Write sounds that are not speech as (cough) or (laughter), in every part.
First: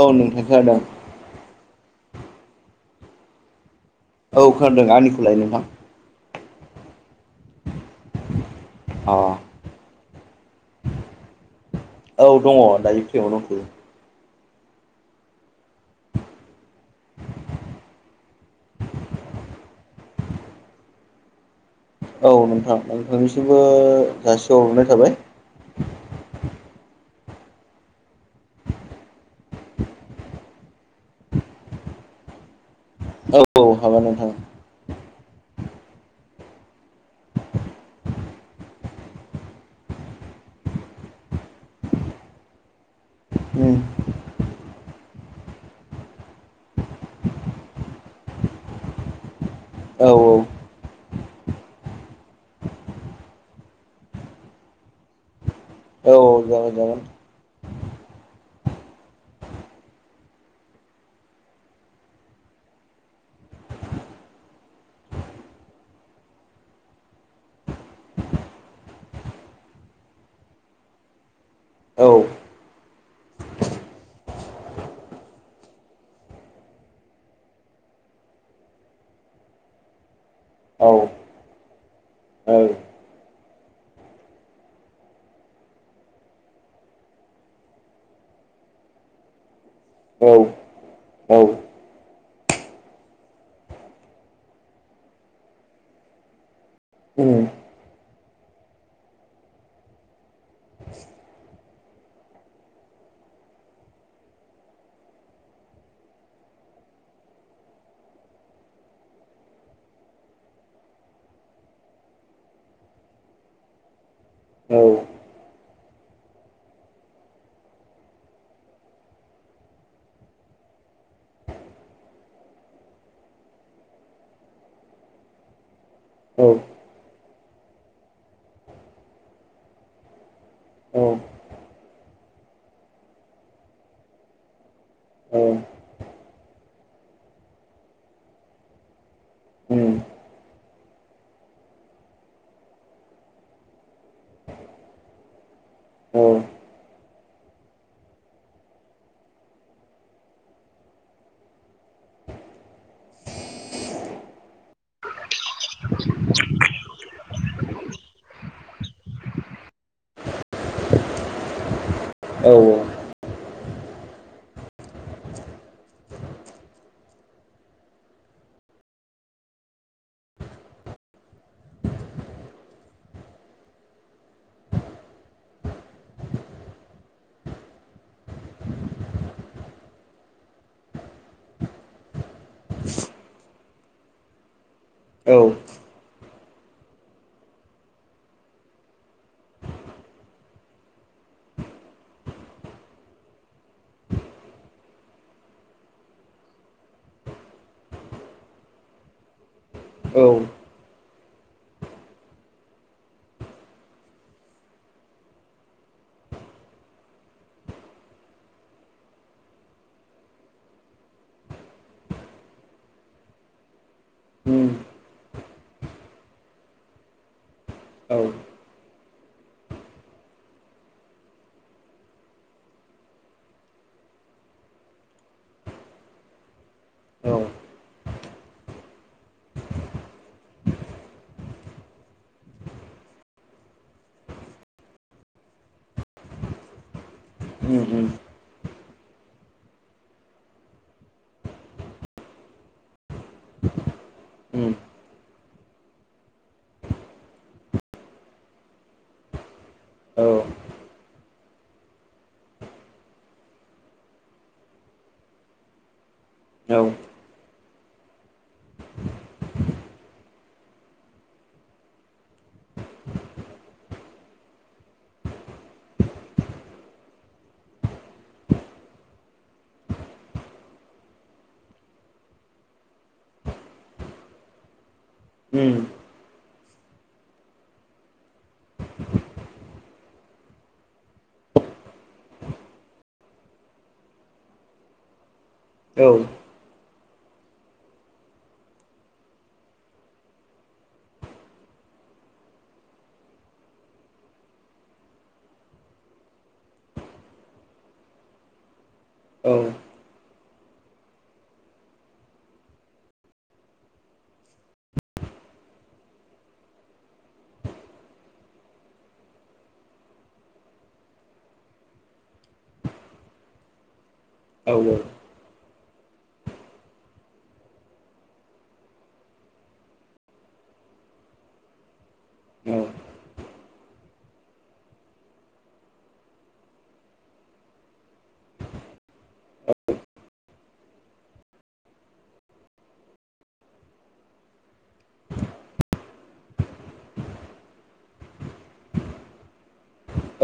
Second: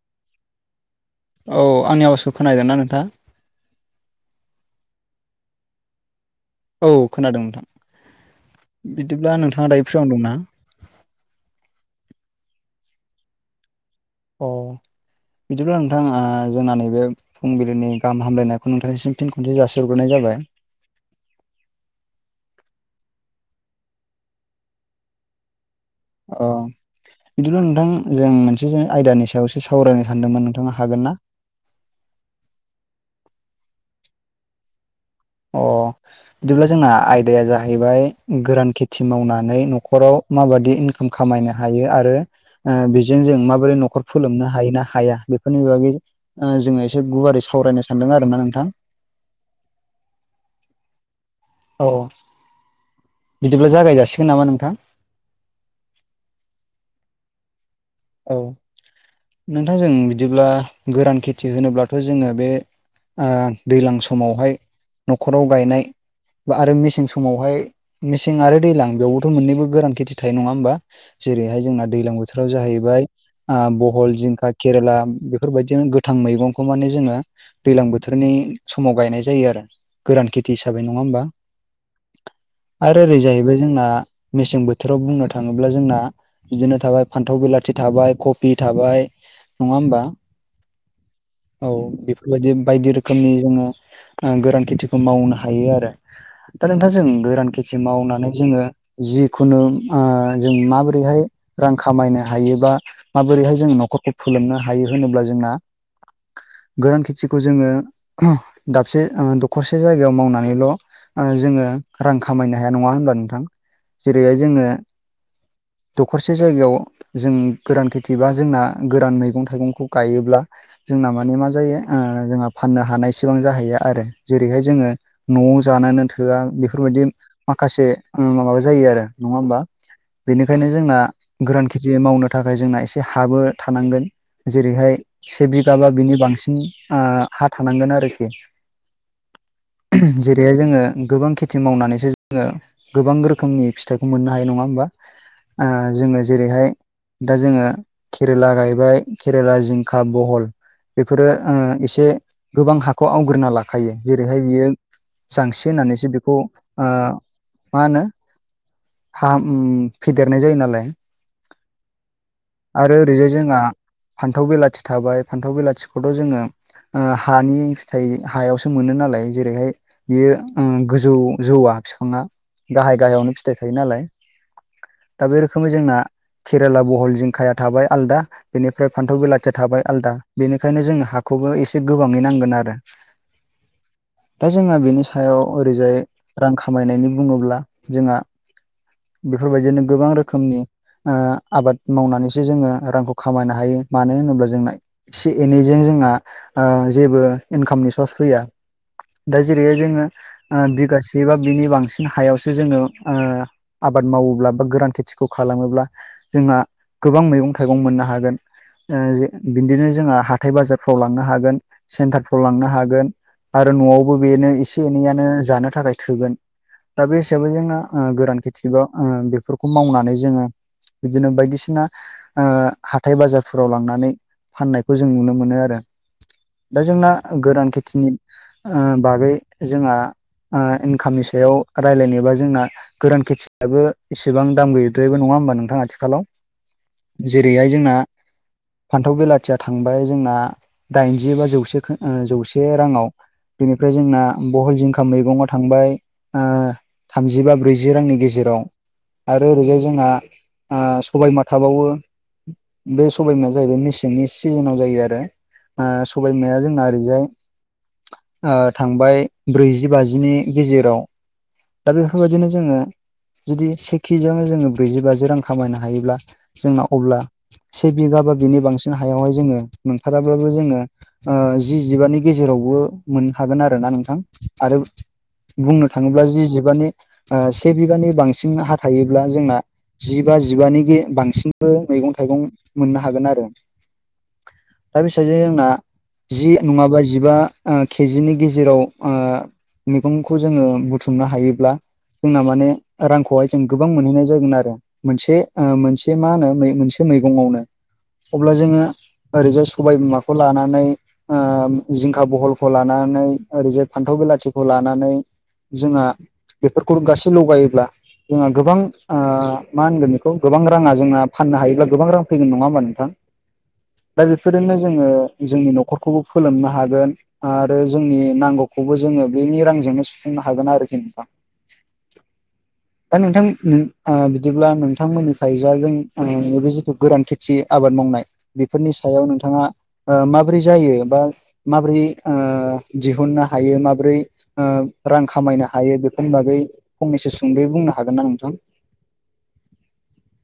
औ नोंथांखौनादों औ आंनि आवाजखौ खोनाहैदोंना नोंथां औ खोनदों आंनिखौलाय नोंथां औ खोनादों नोंथां अ बिदिब्ला नोंथाङा दायो फाव दंना औ दङ दायो फ्रिमाव दंथयो' अ बिदिब्ला नोंथाङा जोंना नैबे फुंबिलिनि गाहामलायनायखौ नोंथांनिसिम फिन खनसे जासिग्रोनाय जाबाय औ नोंथां नोंथांनिसिमबो जासिहरनाय थाबाय। ओं बिदिल' नोंथां जों मोनसे आयदानि सायावसो सावरायनो सानदोंमोन नोंथाङा हागोन ना? औ औ हागोन नोंथां अ बिदिब्ला जोंना आयदाया जाहैबाय गोरान खेथि मावनानै न'खराव माबादि इनकाम खामायनो हायो आरो बेजों जों उम माबोरै न'खर फोलोमनो हायो ना हाया बेफोरनि बागै। ओ जोंङो एसे गुवारै सावरायनो सानदों आरो ना नोंथां औ औ औ बिदिब्ला जागाय जासिगोन नामा नोंथां औ जागाय जागोन। औ नोंथां जों बिदिब्ला गोरान खेथि होनोब्लाथ' जोंङो बे ओ दैज्लां समावहाय न'खराव गायनाय बा आरो मेसें समावहाय मेसें आरो दैज्लां बेयावबोथ' मोननैबो गोरान खेथि थायो नंङा होमबा जेरैहाय जोंना औ दैलां बोथोराव जायो आ बहल, जिंखा, केरेला, बेफोरबायदिनो गोथां मैगंखौ माने जोंङो दैलां बोथोरनि समाव गायनाय जायो आरो गोरान खेथि हिसाबै औ नंअंङा होमबा आरो ओरैजायबो जोंना मेसें बोथोराव बुंनो थांङोब्ला जोंना बिदिनो थाबाय फान्थाव बिलाथि थाबाय कफि थाबाय नंङा होमबा औ औ औ बेफोरबायदि बायदि रोखोमनि जोंङो गोरान खेथिखौ मावनो हायो आरो। दा नोंथाङा जों उम गोरान खेथि मावनानै जोंङो। जिखुनु ओ जों माबोरैहाय रां खामायनो हायो बा माबोरैहाय जों न'खरखौ फोलोमनो हायो होनोब्ला जोंना गोरान खेथिखौ जोंङो दाबसे दखरसे जायगायाव मावनानैल' जोंङो रां खामायनो हाया नङा होनबा नोंथां जेरैहाय जोंङो औ दखरसे जायगायाव जों गोरान खेथि बा जोंना गोरान मैगं थाइगंखौ गायोब्ला। जोंना माने मा जायो ओ जोंहा फाननो हानायसिबां जाहैयो आरो जेरैहाय जोंङो। न'आव जानोनो थोआ औ बेफोरबायदि माखासे माबा जायो आरो नंङा होमबा बेनिखायनो जोंना औ उम औ गोरान खेथि मावनो थाखाय जोंना एसे हाबो थानांगोन जेरैहाय सेबिगा बा बिनि बांसिन हा थानांगोन आरोखि जेरैहाय जोंङो गोबां खेथि मावनानैसो जोंङो। गोबां रोखोमनि फिथाइखौ मोननो हायो नंङा होमबा ओ जोंङो जेरैहाय दा जोंङो केरेला गायबाय केरेला, जिंखा, बहल बेफोरो ओ एसे गोबां हाखौ आवग्रिना लाखायो जेरैहाय बियो जांसि होननानैसो बेखौ ओ मा होनो हा उम फेदेरनाय जायो नालाय आरो ओरैजाय जोंहा फान्थाव बिलाथि थाबाय फान्थाव बिलाथिखौथ' जोंङो। ओ हानि फिथाइ हायावसो मोनो नालाय जेरैहाय बियो ओ गोजौ जौवआ बिफाङा गाहाय गाहायावनो फिथाइ थायो नालाय दा बे रोखोमै जोंना केरेला बहल जिंखाया थाबाय आलदा बेनिफ्राय फान्थाव बेलाथिया थाबाय आलदा बेनिखायनो जोंङो हाखौबो एसे गोबांङै नांगोन। दा जोंना बेनि सायाव औ ओरैजाय। रां खामायनायनि बुंङोब्ला जोंहा बेफोरबायदिनो गोबां रोखोमनि ओ आबाद मावनानैसो जोंङो रांखौ खामायनो हायो मानो होनोब्ला जोंना एसे एनैजों जोंहा ओ जेबो इनकामनि सर्स फैया दा जेरैहाय जोंङो औ बिगासे बा बिनि बांसिन हायावसो जोंङो ओ आबाद मावोब्ला बा गोरान खेथिखौ खालामोब्ला जोंहा गोबां मैगं थाइगं मोननो हागोन। ओ बिदिनो जोंहा हाथाय बाजारफ्राव लांनो हागोन सेन्टारफ्राव लांनो हागोन। आरो न'आव बबेनो उम एसे एनैयनो जानो थाखाय थोगोन दा बे हिसाबै जोंना औ गोरान जुगाव ओ बेफोरखौ मावनानै जोंङो बिदिनो बायदिसिना ओ हाथाय बाजारफोराव लांनानै फाननायखौ जों नुनो मोनो आरो। दा जोंना औ गोरान खेथिनि ओ बागै जोंहा ओ इनकामनि सायाव रायलायनोबा जोंना गोरान खेथि दाबो एसेबां दाम गैद्रायैबो नङा होमबा नोंथां आथिखालाव। जेरैहाय उम जोंना उम फान्थाव बेलाथिया थांबाय जोंना दाइनजि बा जौसे खो ओ जौसे राङाव बेनिफ्राय जोंना उम बहल, जिंखा मैगङा थांबाय ओ थामजि बा ब्रैजि रांनि गेजेराव आरो ओरैजाय जोंना औ ओ सबायबिमा थाबावो। बे सबायबिमाया जाहैबाय मेसेंनि सिजोनाव जायो आरो। ओ सबायबिमाया जोंना ओरैजाय ओ थांबाय ब्रैजि बाजिनि गेजेराव दा बेफोरबायदिनो जोङो जुदि से केजियावनो जोङो ब्रैजि बाजि रां खामायनो हायोब्ला, जोंना अब्ला से बिगा बा बिनि बांसिन हायावहाय जोङो मोनथाराबाबो जोङो ओ जि जिबानि गेजेरावबो मोनहैखागोन आरो ना नोंथां। आरो उम बुंनो थाङोब्ला जि जिबानि ओ से बिगानि बांसिन हा थायोब्ला जोंना जिबा जिबानिखि बांसिनबो मैगं थाइगं मोननो हागोन आरो। दा बिसिबां जायो जोंना? औ। जि नङाबा जिबा ओ केजिनि गेजेराव ओ मैगंखौ जोङो बुथुमनो हायोब्ला जोंना माने रांखौहाय जों गोबां मोनहैनाय जागोन आरो। मोनसे ओ मोनसे मा होनो मोनसे मैगंआवनो अब्ला जोङो ओरैजाय सबायबिमाखौ लानानै ओ जिंखा, बहलखौ लानानै ओरैजाय फान्थाव बिलाथिखौ लानानै जोंहा खुर गासेल' गायोब्ला जोंहा गोबां ओ मा होनगोन बेखौ गोबां राङा जोंना फाननो हायोब्ला गोबां रां फैगोन नङा होमबा नोंथां? दा औ बेफोरजोंनो जोङो जोंनि न'खरखौबो फोलोमनो हागोन। आरो जोंनि नांगौखौबो जोङो बेनि रांजोंनो सुफुंनो हागोन आरोखि नोंथां। औ दा नोंथां नि ओ बिदिब्ला नोंथांमोननिखैजा जों (unintelligible) नैबे जिथु गोरान खेथि आबाद मावनाय बेफोरनि सायाव नोंथाङा ओ माबोरै जायो बा माबोरै ओ दिहुननो हायो माबोरै ओ रां खामायनो हायो बेफोरनि बागै फंनैसो सुंद'यै बुंनो हागोन ना नोंथां?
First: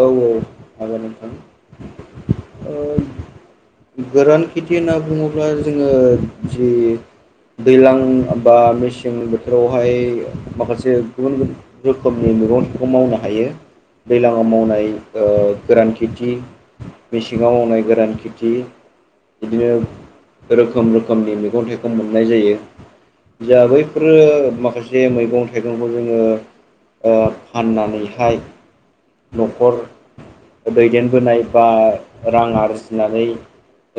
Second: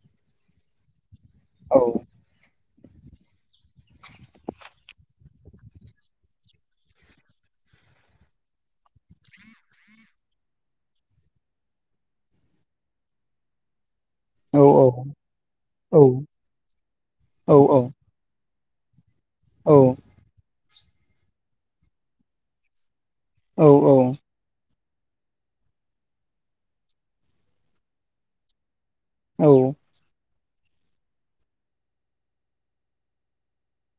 औ औ हागोन नोंथां। औ ओ गोरान खेथि होनना बुङोब्ला जोङो जि दैलां बा मेसें बोथोरावहाय माखासे गुबुन गुबुन रोखोमनि मैगंफोरखौ मावनो हायो। दैज्लाङाव औ मावनाय ओ गोरान औ खेथि मेसेङाव औ मावनाय गोरान खेथि औ बिदिनो रोखोम रोखोमनि मैगं थाइगं मोननाय जायो। जोहा औ बैफोर फोर माखासे मैगं थाइगंखौ जोङो ओ फाननानैहाय औ न'खर दैदेनबोनाय बा रां आरजिनानै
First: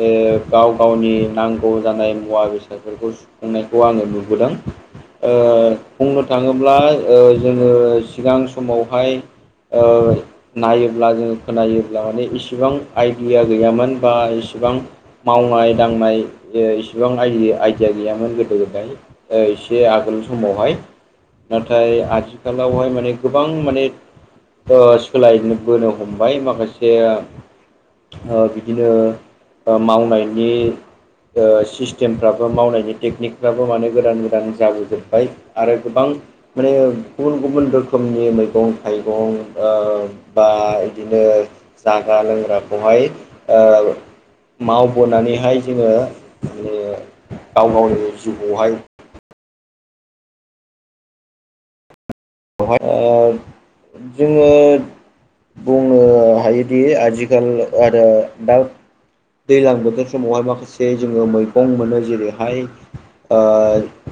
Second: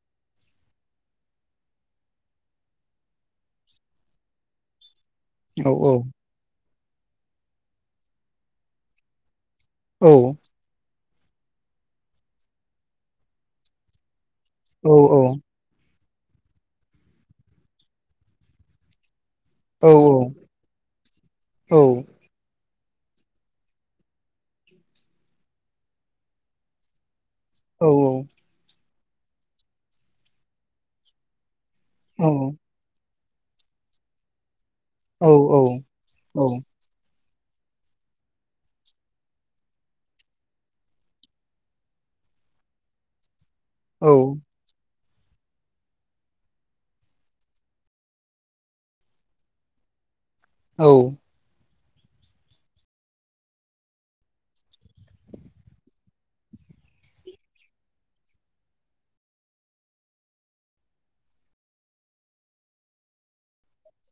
ओ गाव गावनि नांगौ जानाय मुवा बेसादफोरखौ सुफुंनायखौ आङो नुबोदों। ओ बुंनो थाङोब्ला ओ जोङो सिगां समावहाय ओ औ नायोब्ला जोङो खोनायोब्ला माने इसिबां आइडिया गैयामोन बा इसेबां औ औ मावनाय दांनाय ओ इसिबां आइ-आइदिया गैयामोन गोदो गोदाय। ओ एसे औ आगोल समावहाय। औ नाथाय आथिखालावहाय माने गोबां माने ओ सोलायनोबोनो हमबाय माखासे औ ओ बिदिनो ओ मावनायनि ओ औ सिस्टेमफ्राबो मावनायनि टेकनिक फ्राबो माने गोदान गोदान औ जाबोजोबबाय आरो गोबां औ माने गुबुन गुबुन रोखोमनि मैगं-थाइगं ओ बा बिदिनो जाग्रा लोंग्राखौहाय ओ औ मावबोनानैहाय जोङो माने गाव गावनि जिउआवहाय औ। बहाय ओ जोङो बुंनो हायोदि आजिखाल आरो दा दैज्लां बोथोर समावहाय माखासे जोङो मैगं मोनो जेरैहाय ओ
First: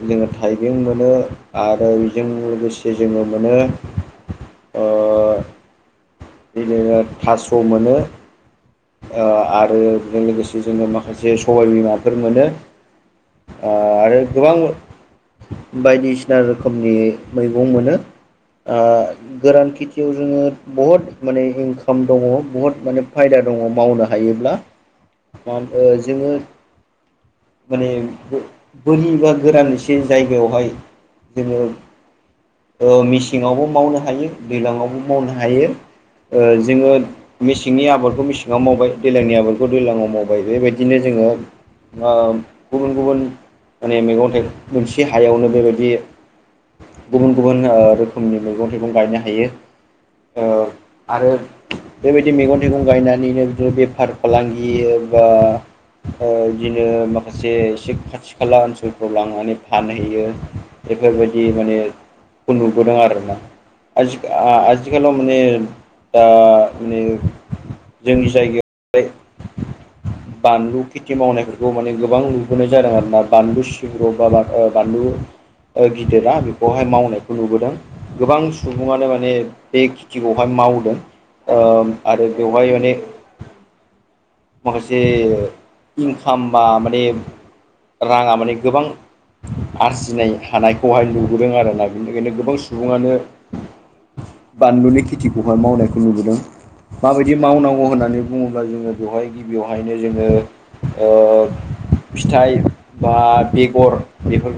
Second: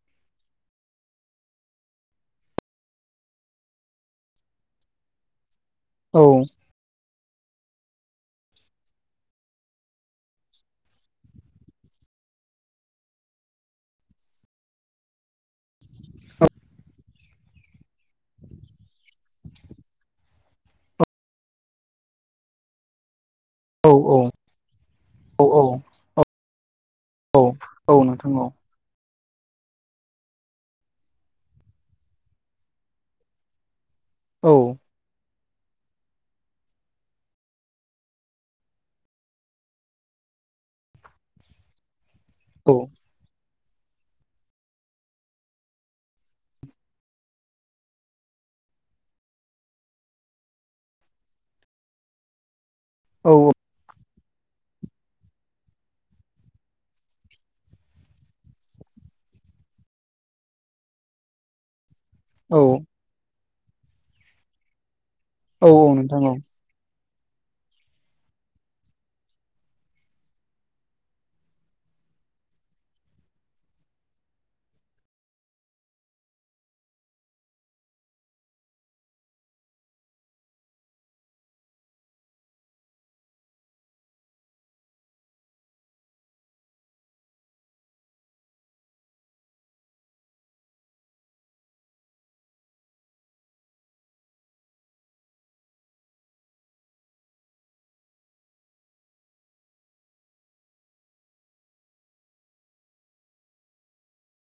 जोङो थाइबें मोनो आरो बेजों लोगोसे जे जोङो मोनो ओ औ। बिदिनो थास' मोनो। ओ आरो बेजों लोगोसे जोङो माखासे सबाय बिमाफोर मोनो आरो गोबां बायदिसिना रोखोमनि मैगं मोनो ओ गोरान खेथियाव जोङो बहुत माने इनकाम दङ बुहुत माने फायदा दं दङ मावनो हायोब्ला औ जोङो औ माने औ नोंथां औ बोरि बा गोरान एसे जायगायावहाय जोङो मेसेङावबो मावनो हायो। औ दैलांवबो मावनो हायो जोङो मेसेंनि आबादखौ मेसें ना मावबाय दैज्लांनि आबादखौ दैज्लाङाव मावबाय बेबायदिनो जोङो ओ औ गुबुन गुबुन माने मैगं थाइगं मोनसे हायावनो बेबायदि गुबुन गुबुन रोखोमनि मैगं-थाइगं गायनो हायो। ओ आरो बेबायदि मैगं थाइगं औ गायनानैनो बिदिनो बेफार फालांगि ओ ओ बिदिनो माखासे एसे खाथि खाला ओनसोलफ्राव लांनानै फानहैयो। बेफोरबायदि मानेखौ औ नुबोदों आरोना आथिखालाव माने औ नोंथां दा औ माने जोंनि जायगायाव बानलु खेथि मावनायफोरखौ माने गोबां नुबोनाय जादों आरोना बानलु सिब्र' बा बानलु गिदिरा बेखौहाय मावनायखौ नुबोदों। गोबां सुबुङानो माने बे खेथिखौहाय मावदों। ओ आरो बेवहाय माने (inaudible) माखासे इनकाम बा माने राङा माने गोबां आरजिनाय हानायखौहाय नुबोदों आरोना बेनिखायनो गोबां सुबुङानो बानलुनि खेथिखौहाय मावनायखौ नुबोदों माबायदि मावनांगौ सम होननानै बुङोब्ला जोङो बेवहाय गिबियावहायनो जोङो फिथाइ बा बेगर बेफोर